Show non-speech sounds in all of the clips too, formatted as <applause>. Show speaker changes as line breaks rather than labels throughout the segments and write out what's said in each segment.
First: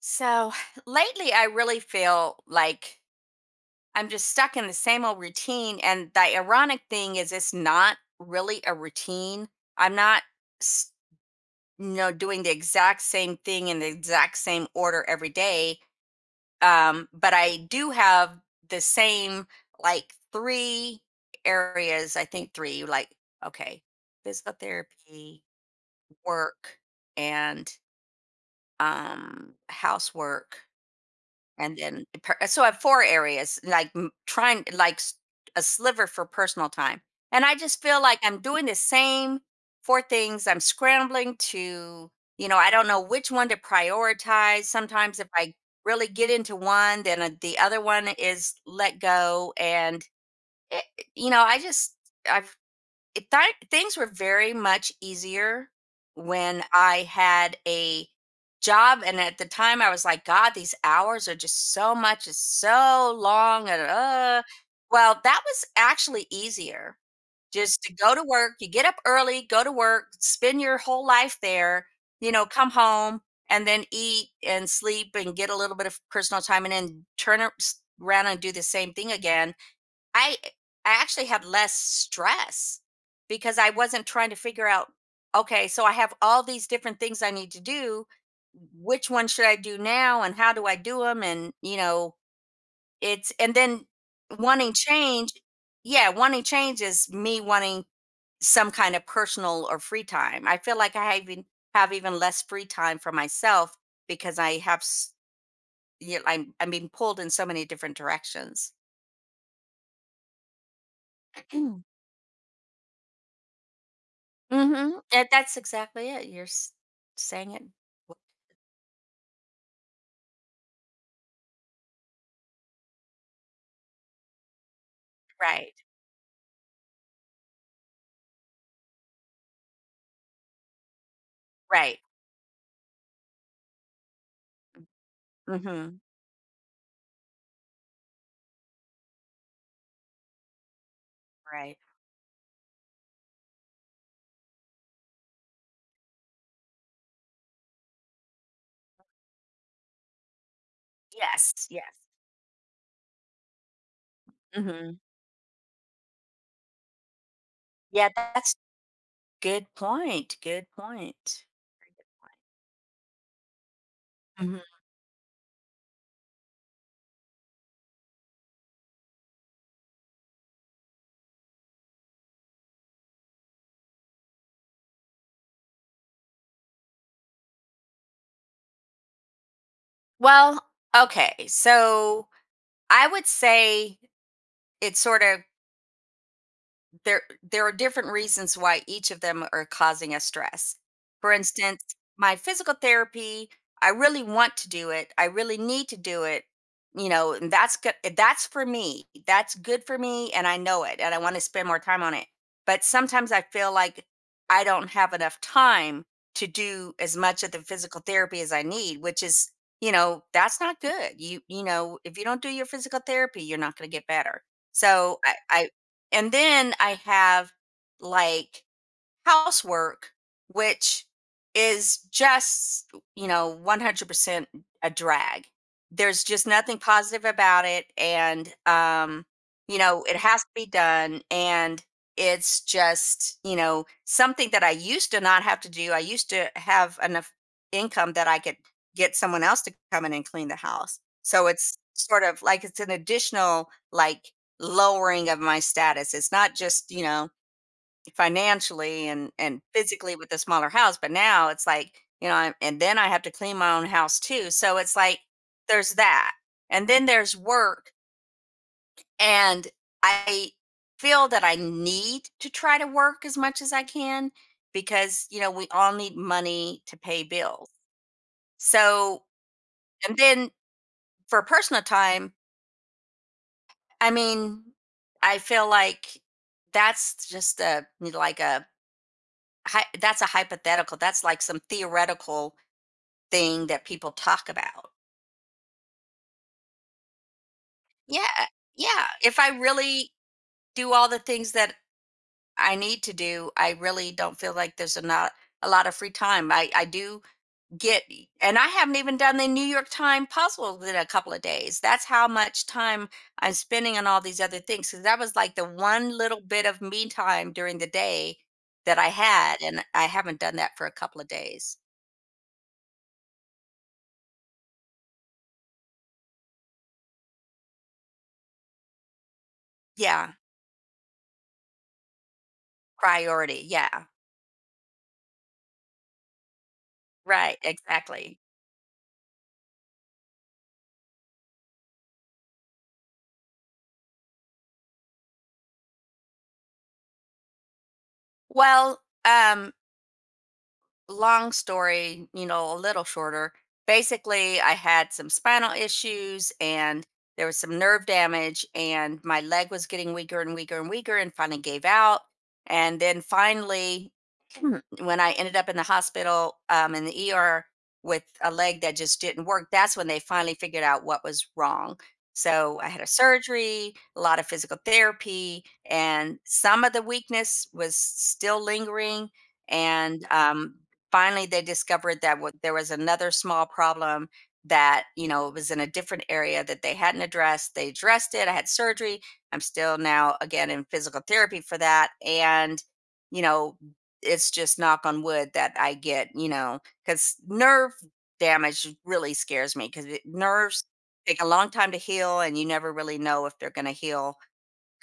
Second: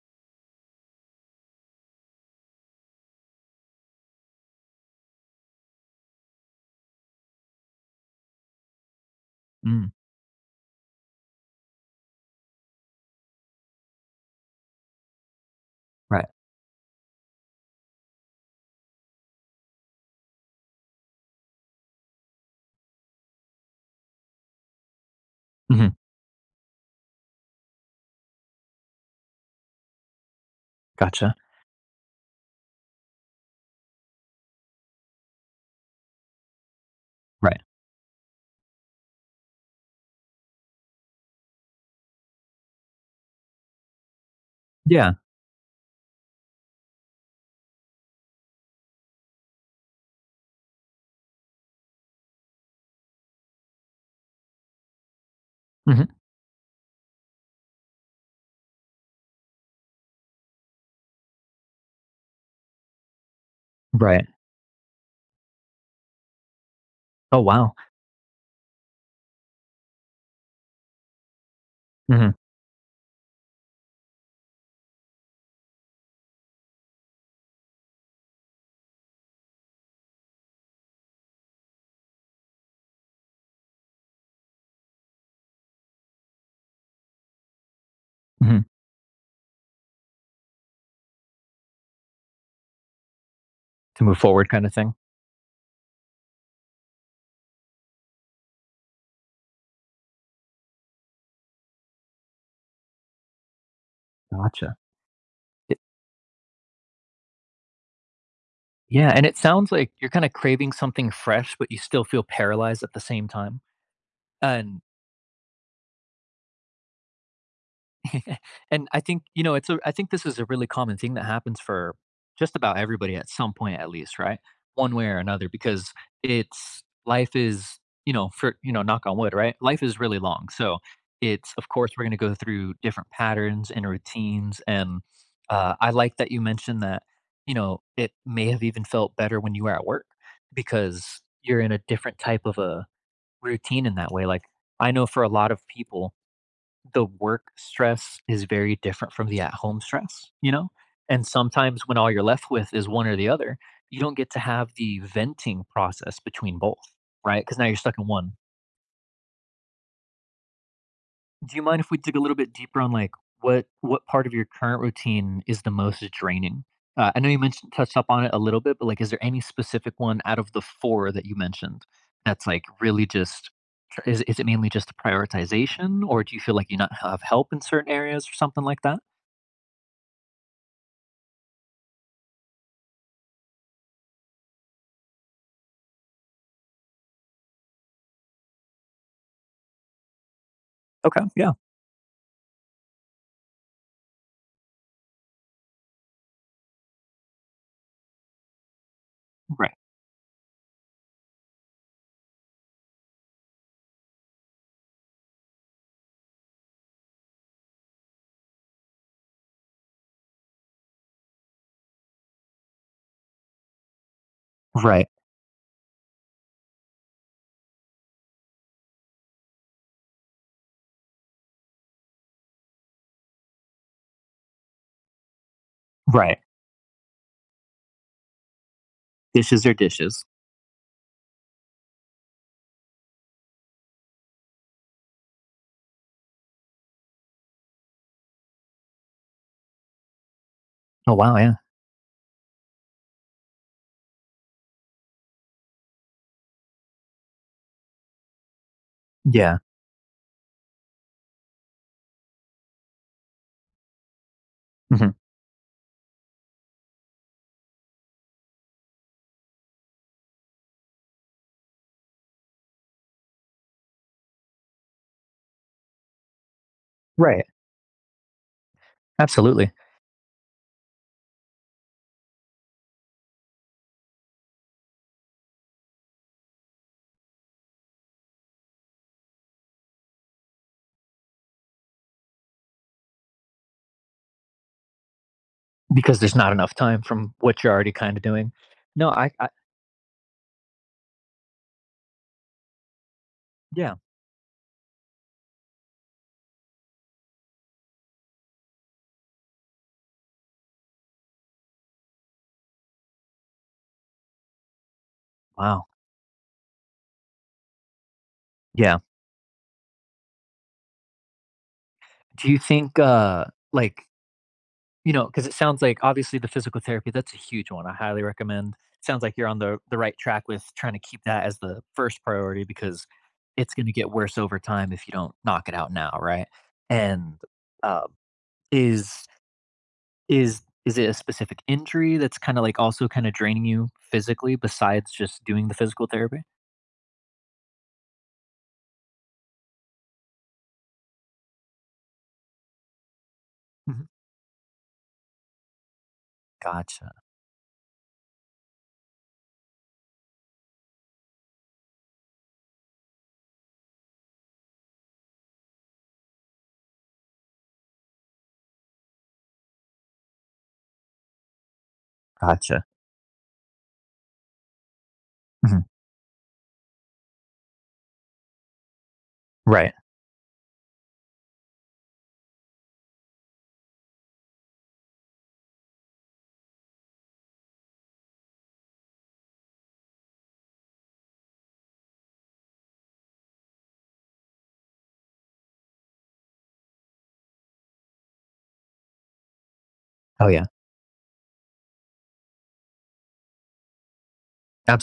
So <sighs> lately, I really feel like I'm just stuck in the same old routine. And the ironic thing is, it's not really a routine.
Mm,
I'm not, s- doing the exact same thing in the exact same order every day.
right.
But I do have the same, like, three areas. I think three, like, okay, physical therapy,
Mhm.
work, and housework.
Gotcha.
And then, per so I have 4 areas, like, m trying like, s a sliver for personal time. And I
Right.
just feel like I'm doing the same 4 things. I'm scrambling to, I don't know which one to prioritize.
Yeah.
Sometimes if I really get into one, then, the other one is let go, and, eh, I just I've it thi things were very much easier
Mhm.
when I had a job. And at the time, I was like, "God, these hours are just so much it's so long and,
Right.
Well, that was actually easier,
Oh, wow.
just to go to work, you get up early, go to work, spend your whole life there,
Mhm.
come home, and then eat and sleep and get a little bit of personal time and then turn ar s around and do the same thing again. I I actually had less stress because I wasn't trying to figure out, okay, so I have all these different things I need to do.
Mhm.
Which one should I do now and how do I do them? And, and then
To move forward kinda
wanting
thing.
change. Yeah, wanting change is me wanting some kind of personal or free time. I feel like I even have even less free time for myself because I
Gotcha.
have, s-
Y
you know, I'm being pulled in so many different directions.
yeah, and it sounds like you're kinda craving something fresh, but you
<clears throat>
still feel paralyzed at the same time, and
Mhm, and that's exactly it, you're s saying it, w
<laughs> and I think it's a I think this is a really common thing that happens for just about everybody at some point at least, right? One way or another
right,
because it's life is, for knock on wood, right? Life is really long. So it's of course
right.
we're going to go through different patterns and routines. And I
Mhm,
like that you mentioned that, you know, it may have even felt better when you were at work because you're in a
right.
different type of a routine in that way. Like I know for a lot of people the work stress is very different from the at home stress, you know? And
Yes,
sometimes
yes.
when all you're left with is one or the other, you don't get to have the
Mhm,
venting process between both, right? Because now you're stuck in
Yeah,
one.
that's good point, good point.
Do you mind if we dig a little bit deeper on like what part of your
Mhm.
current routine is the most draining? I know you mentioned touched up on it a little bit, but like, is there any specific one out of the four that you mentioned that's like really just is it mainly just the prioritization, or do you feel like you not have help in certain areas or something like that?
Well, okay, so I would say, it's sorta There there are different reasons why each of them are causing us stress.
Okay,
For
yeah.
instance, my physical therapy, I really want to do it. I really need to do it. You know, and that's good. That's for me. That's
Right,
good for me. And I know it. And I want to spend more time on it. But sometimes I feel like I don't have enough time to do as much of the physical therapy as I need, which is, that's not good. If you don't do your physical therapy, you're not going to get better.
right,
So I, and then I have, like, housework, which is just, 100% a drag. There's
right.
just nothing positive about it.
Dishes are
It
dishes.
has to be done. And it's just, something that I used to not have to do. I used to have enough income that I could get someone else to come in and clean the house.
Oh, wow,
So
yeah.
it's sort of like it's an additional, like, lowering of my status. It's not just, financially and
Yeah,
and physically with the smaller house, but now it's like, and then I have to clean my own house too. So it's
mhm,
like there's that. And then there's work, and I feel that I need to try to work as much as I can because, we all need money to pay
right,
bills. So,
absolutely,
and then for personal time, I mean, I feel like that's just a like a hy- that's a hypothetical. That's like some theoretical thing that people talk about.
because there's not enough time from what you're already kinda
Yeah,
doing.
yeah.
No,
If
I
I really do all the things that I need to do, I
yeah,
really don't feel like there's a not a lot of free time. I do get, and I haven't even done the New York Times puzzle in a couple of days. That's how much time I'm spending on all these other things. Because that was like the
wow,
one little bit of me time during the day that
yeah.
I had, and I haven't done that for a couple of days.
Do you think, like, you know, because it sounds like obviously the physical therapy, that's a huge one, I highly recommend. Sounds like you're on the right
Yeah,
track with trying to keep that as the first priority because
priority.
it's
Yeah,
gonna get worse over time if you don't knock it out now, right? And,
right.
um,
Exactly.
is Is is it a specific injury that's kinda, like, also kinda draining you physically besides just doing the physical therapy?
Well, um, long story, a little shorter.
Mhm.
Basically, I had some spinal issues and
Gotcha,
there was some nerve damage, and my leg was getting weaker and weaker and weaker, and finally gave out. And then finally, <clears throat> when I ended up in the hospital, in the ER with a leg that just didn't work, that's when they finally figured out what was wrong. So
gotcha.
I had a surgery, a lot of physical therapy,
Mhm.
and some of the weakness was still lingering.
Right.
And finally they discovered that, what there was another small problem, that, it was in a different area that they hadn't addressed. They addressed it, I had surgery. I'm still now again in physical therapy for that. And, you know it's just knock on wood that I get, because nerve damage really scares me, because
Oh, yeah.
nerves take a long time to heal, and you never really know if they're going to heal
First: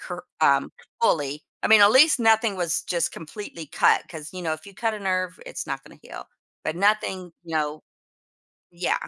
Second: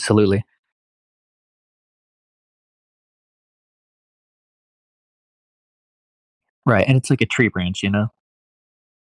Cor fully. I mean, at least nothing was just completely cut, because, if you cut a nerve, it's not gonna heal. But
Right, and it's like a
nothing,
tree
you
branch,
know
you know?
Yeah,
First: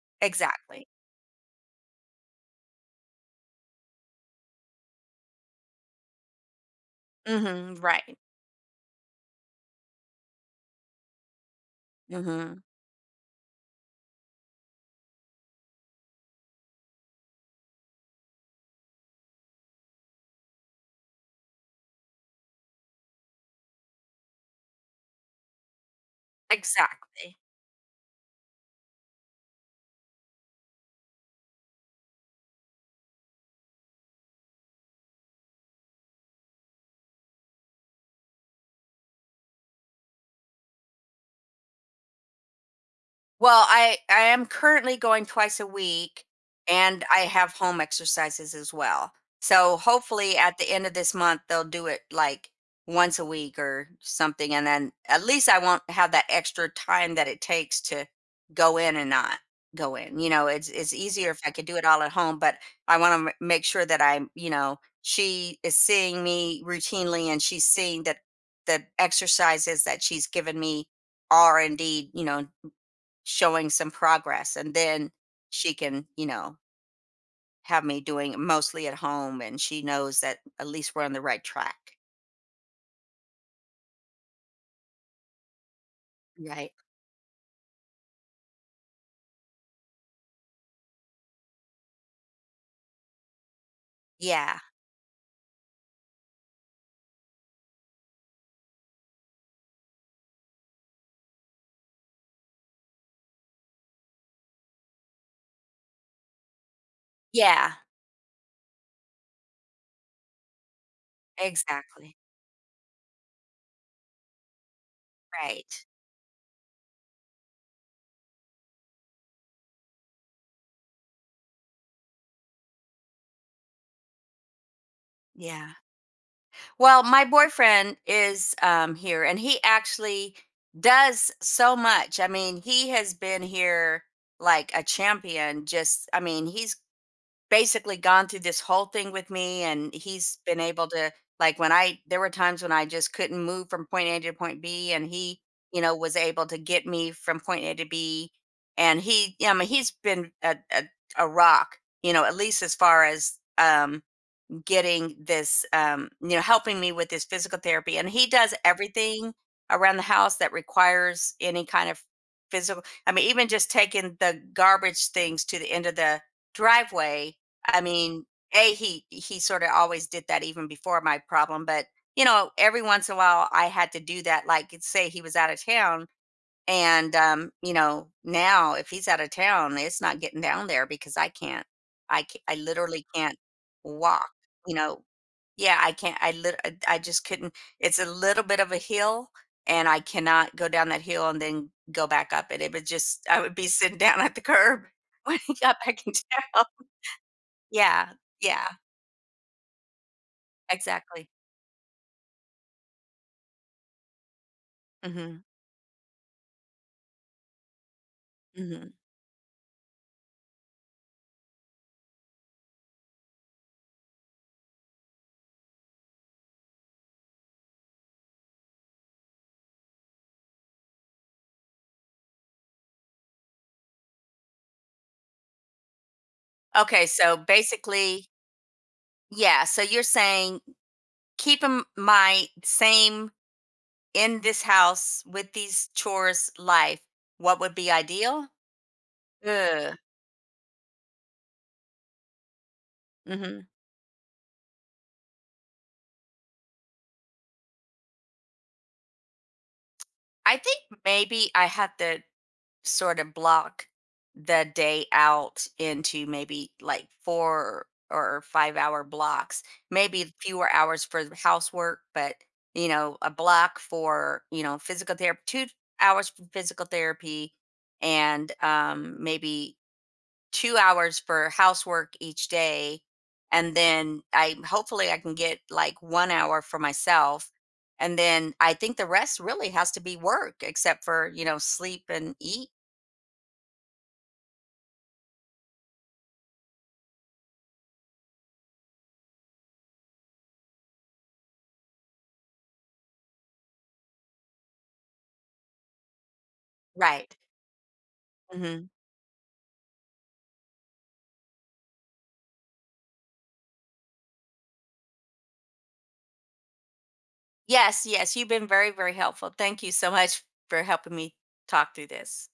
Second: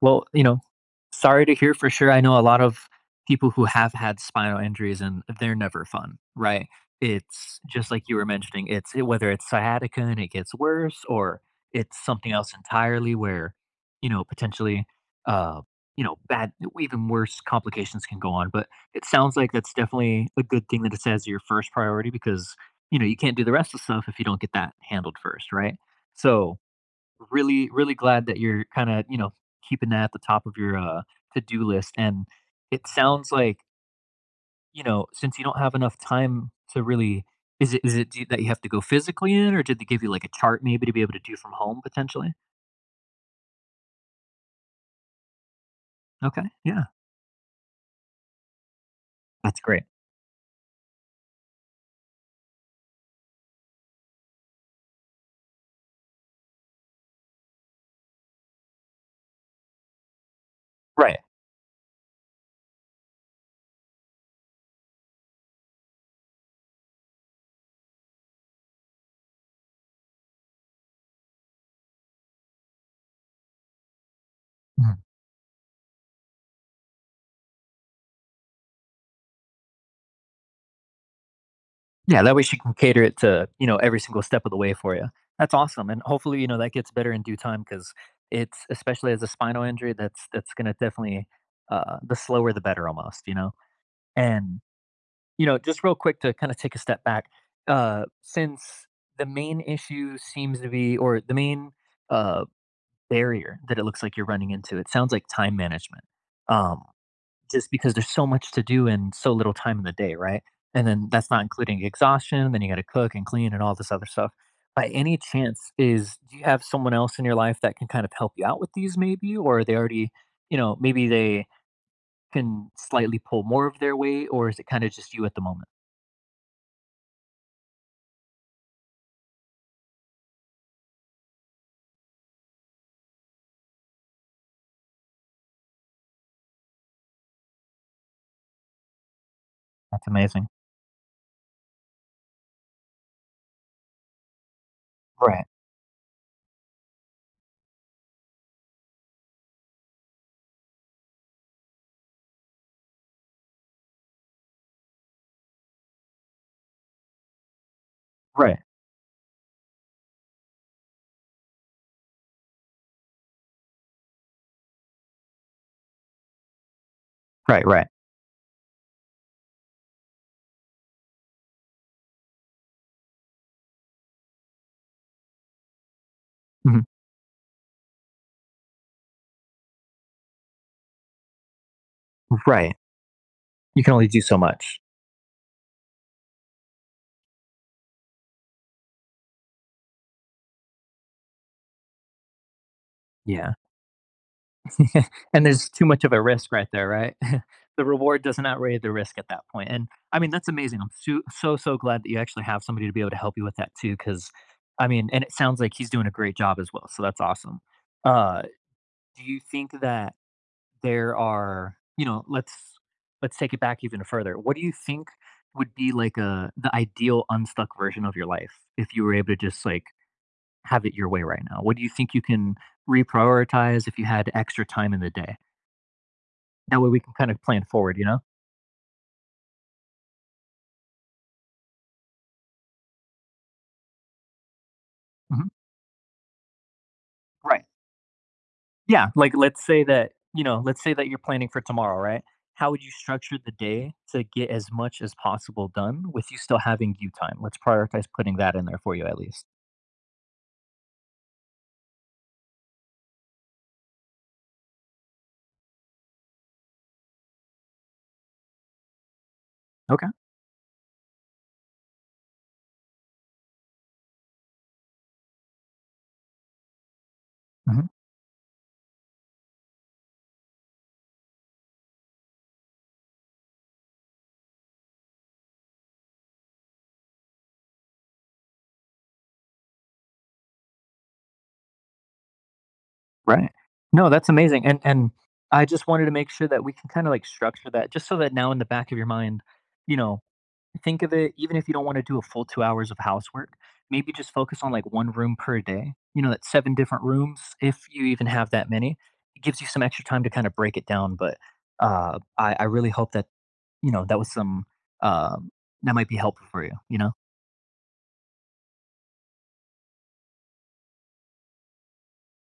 Well, you know,
exactly.
sorry to hear for sure. I know a lot of people who have had spinal injuries and they're never fun, right? It's
Mhm,
just like you
right.
were mentioning, it's whether it's sciatica and it gets worse or it's something else
Mhm,
entirely where, you know, potentially, uh, you know, bad, even worse complications can go on. But it sounds like that's definitely a good thing that it says your first priority because, you know, you can't do the rest of the stuff if you don't get that handled first, right? So,
exactly.
really, really glad that you're kind of, you know, keeping that at the top of your to do list. And it sounds like, you know, since you don't have enough time to really, is it that you have to go physically in, or did they give you like a chart maybe to be able to do from home potentially?
Well, I am currently going twice a week,
Okay. Yeah.
and I have home exercises as well.
That's
So
great.
hopefully at the end of this month they'll do it like once a week or something, and then at least I won't have that extra time that it takes to go in and not go in. You know, it's
Right.
easier if I could do it all at home, but I want to make sure that, she is seeing me routinely, and she's seeing that the exercises that she's given me are indeed, showing some progress, and
Mhm.
then she can, have me doing it mostly at home, and she knows that at least we're on the right track.
Yeah. That way she can cater it to, you know, every single step of the way for you. That's awesome. And hopefully, you know, that
Right.
gets better in due time because especially as a spinal injury, that's going to definitely, the slower the better almost, you know?
Yeah,
And you know, just real quick to kind of take a step back, since the main issue seems to be, or the main uh, barrier that it looks like you're running into, it sounds like time management. Um, just
yeah,
because there's so much to do and so little time in the day, right? And then that's not including
exactly,
exhaustion. Then you got to cook and clean and all this other stuff. By any chance,
right.
is do you have someone else in your life that can kind of help you out with these, maybe, or are they already, you know, maybe they can slightly pull more of their weight, or is it kind of just you at the moment?
Yeah, well, my boyfriend is here, and he actually does so much. I mean, he has been here like a champion. Just, I mean, he's basically gone through this whole thing with me, and
That's
he's
amazing.
been able to, like when I there were times when I just couldn't move from point A to point B, and he,
Right,
was able to get me from point A to B. And he, yeah, I mean he's been a rock, at least as far as, getting this, you know, helping me with this physical therapy. And he does
right,
everything around the house that requires any kind of physical. I mean, even just taking the garbage things to the end of the driveway.
right,
I
right.
mean, a he sort of always did that even before my problem, but every once in a while I had to do that. Like, say he was out of town,
Mhm,
and, now if he's out of town, it's not getting down there because I can't. I
right.
literally can't
You can only do
walk,
so
you
much.
know? Yeah, I can't I lit I just couldn't. It's a little bit of a hill, and I cannot go down that hill and then go back up it. It would just I
Yeah.
would be sitting <laughs> down at the curb
<laughs>
<laughs> when
And
he
there's
got
too
back
much of
in
a risk
town.
right there, right? <laughs> The
Yeah,
reward doesn't
yeah,
outweigh the risk at that point. And, I mean, that's amazing. I'm
exactly.
so glad that you actually have somebody to be able to help you with that too. Because I mean and it
Mhm,
sounds like he's doing a great job as well, so that's awesome. Uh,
mhm.
do you think that there are let's take it back even further. What do you think would be, like, a the ideal unstuck version of your life if you were able to just, like, have it your way right now? What do you think you can reprioritize if you had extra time in the day? That way we
Okay,
can kind
so
of plan forward, you know?
basically, yeah, so you're saying, keep my same in this house
Mhm.
with these chores life, what
Right.
would be ideal?
Yeah. Like, let's say
Ugh,
that, you know, let's say that you're planning for tomorrow, right? How would you structure the
mhm.
day to get as much as possible done with you still having you time? Let's prioritize putting that in there for you at least.
I think maybe I have to sort of block the day out into maybe like 4 or 5-hour blocks,
Okay.
maybe fewer hours for the housework, but, a block for, physical therapy, 2 hours for physical therapy,
Hmm.
and, maybe 2 hours for housework each day, and then I hopefully I can get, like, 1 hour for myself, and then I think the rest really has to be work except for, sleep and eat.
Right. No, that's amazing. I just wanted to make sure that we can kind of like structure that just so that now in the back of your mind, you know, think of it even if you don't want to do a full 2 hours of housework, maybe just focus on, like, 1 room per day. You know, that's 7 different
Right.
rooms, if you even have that
Mhm.
many. It gives you some extra time to kinda break it down, but, I really hope that, you know, that was some, um that might be helpful for you, you know?
Yes, yes, you've been very, very helpful. Thank you so much for helping me talk through this.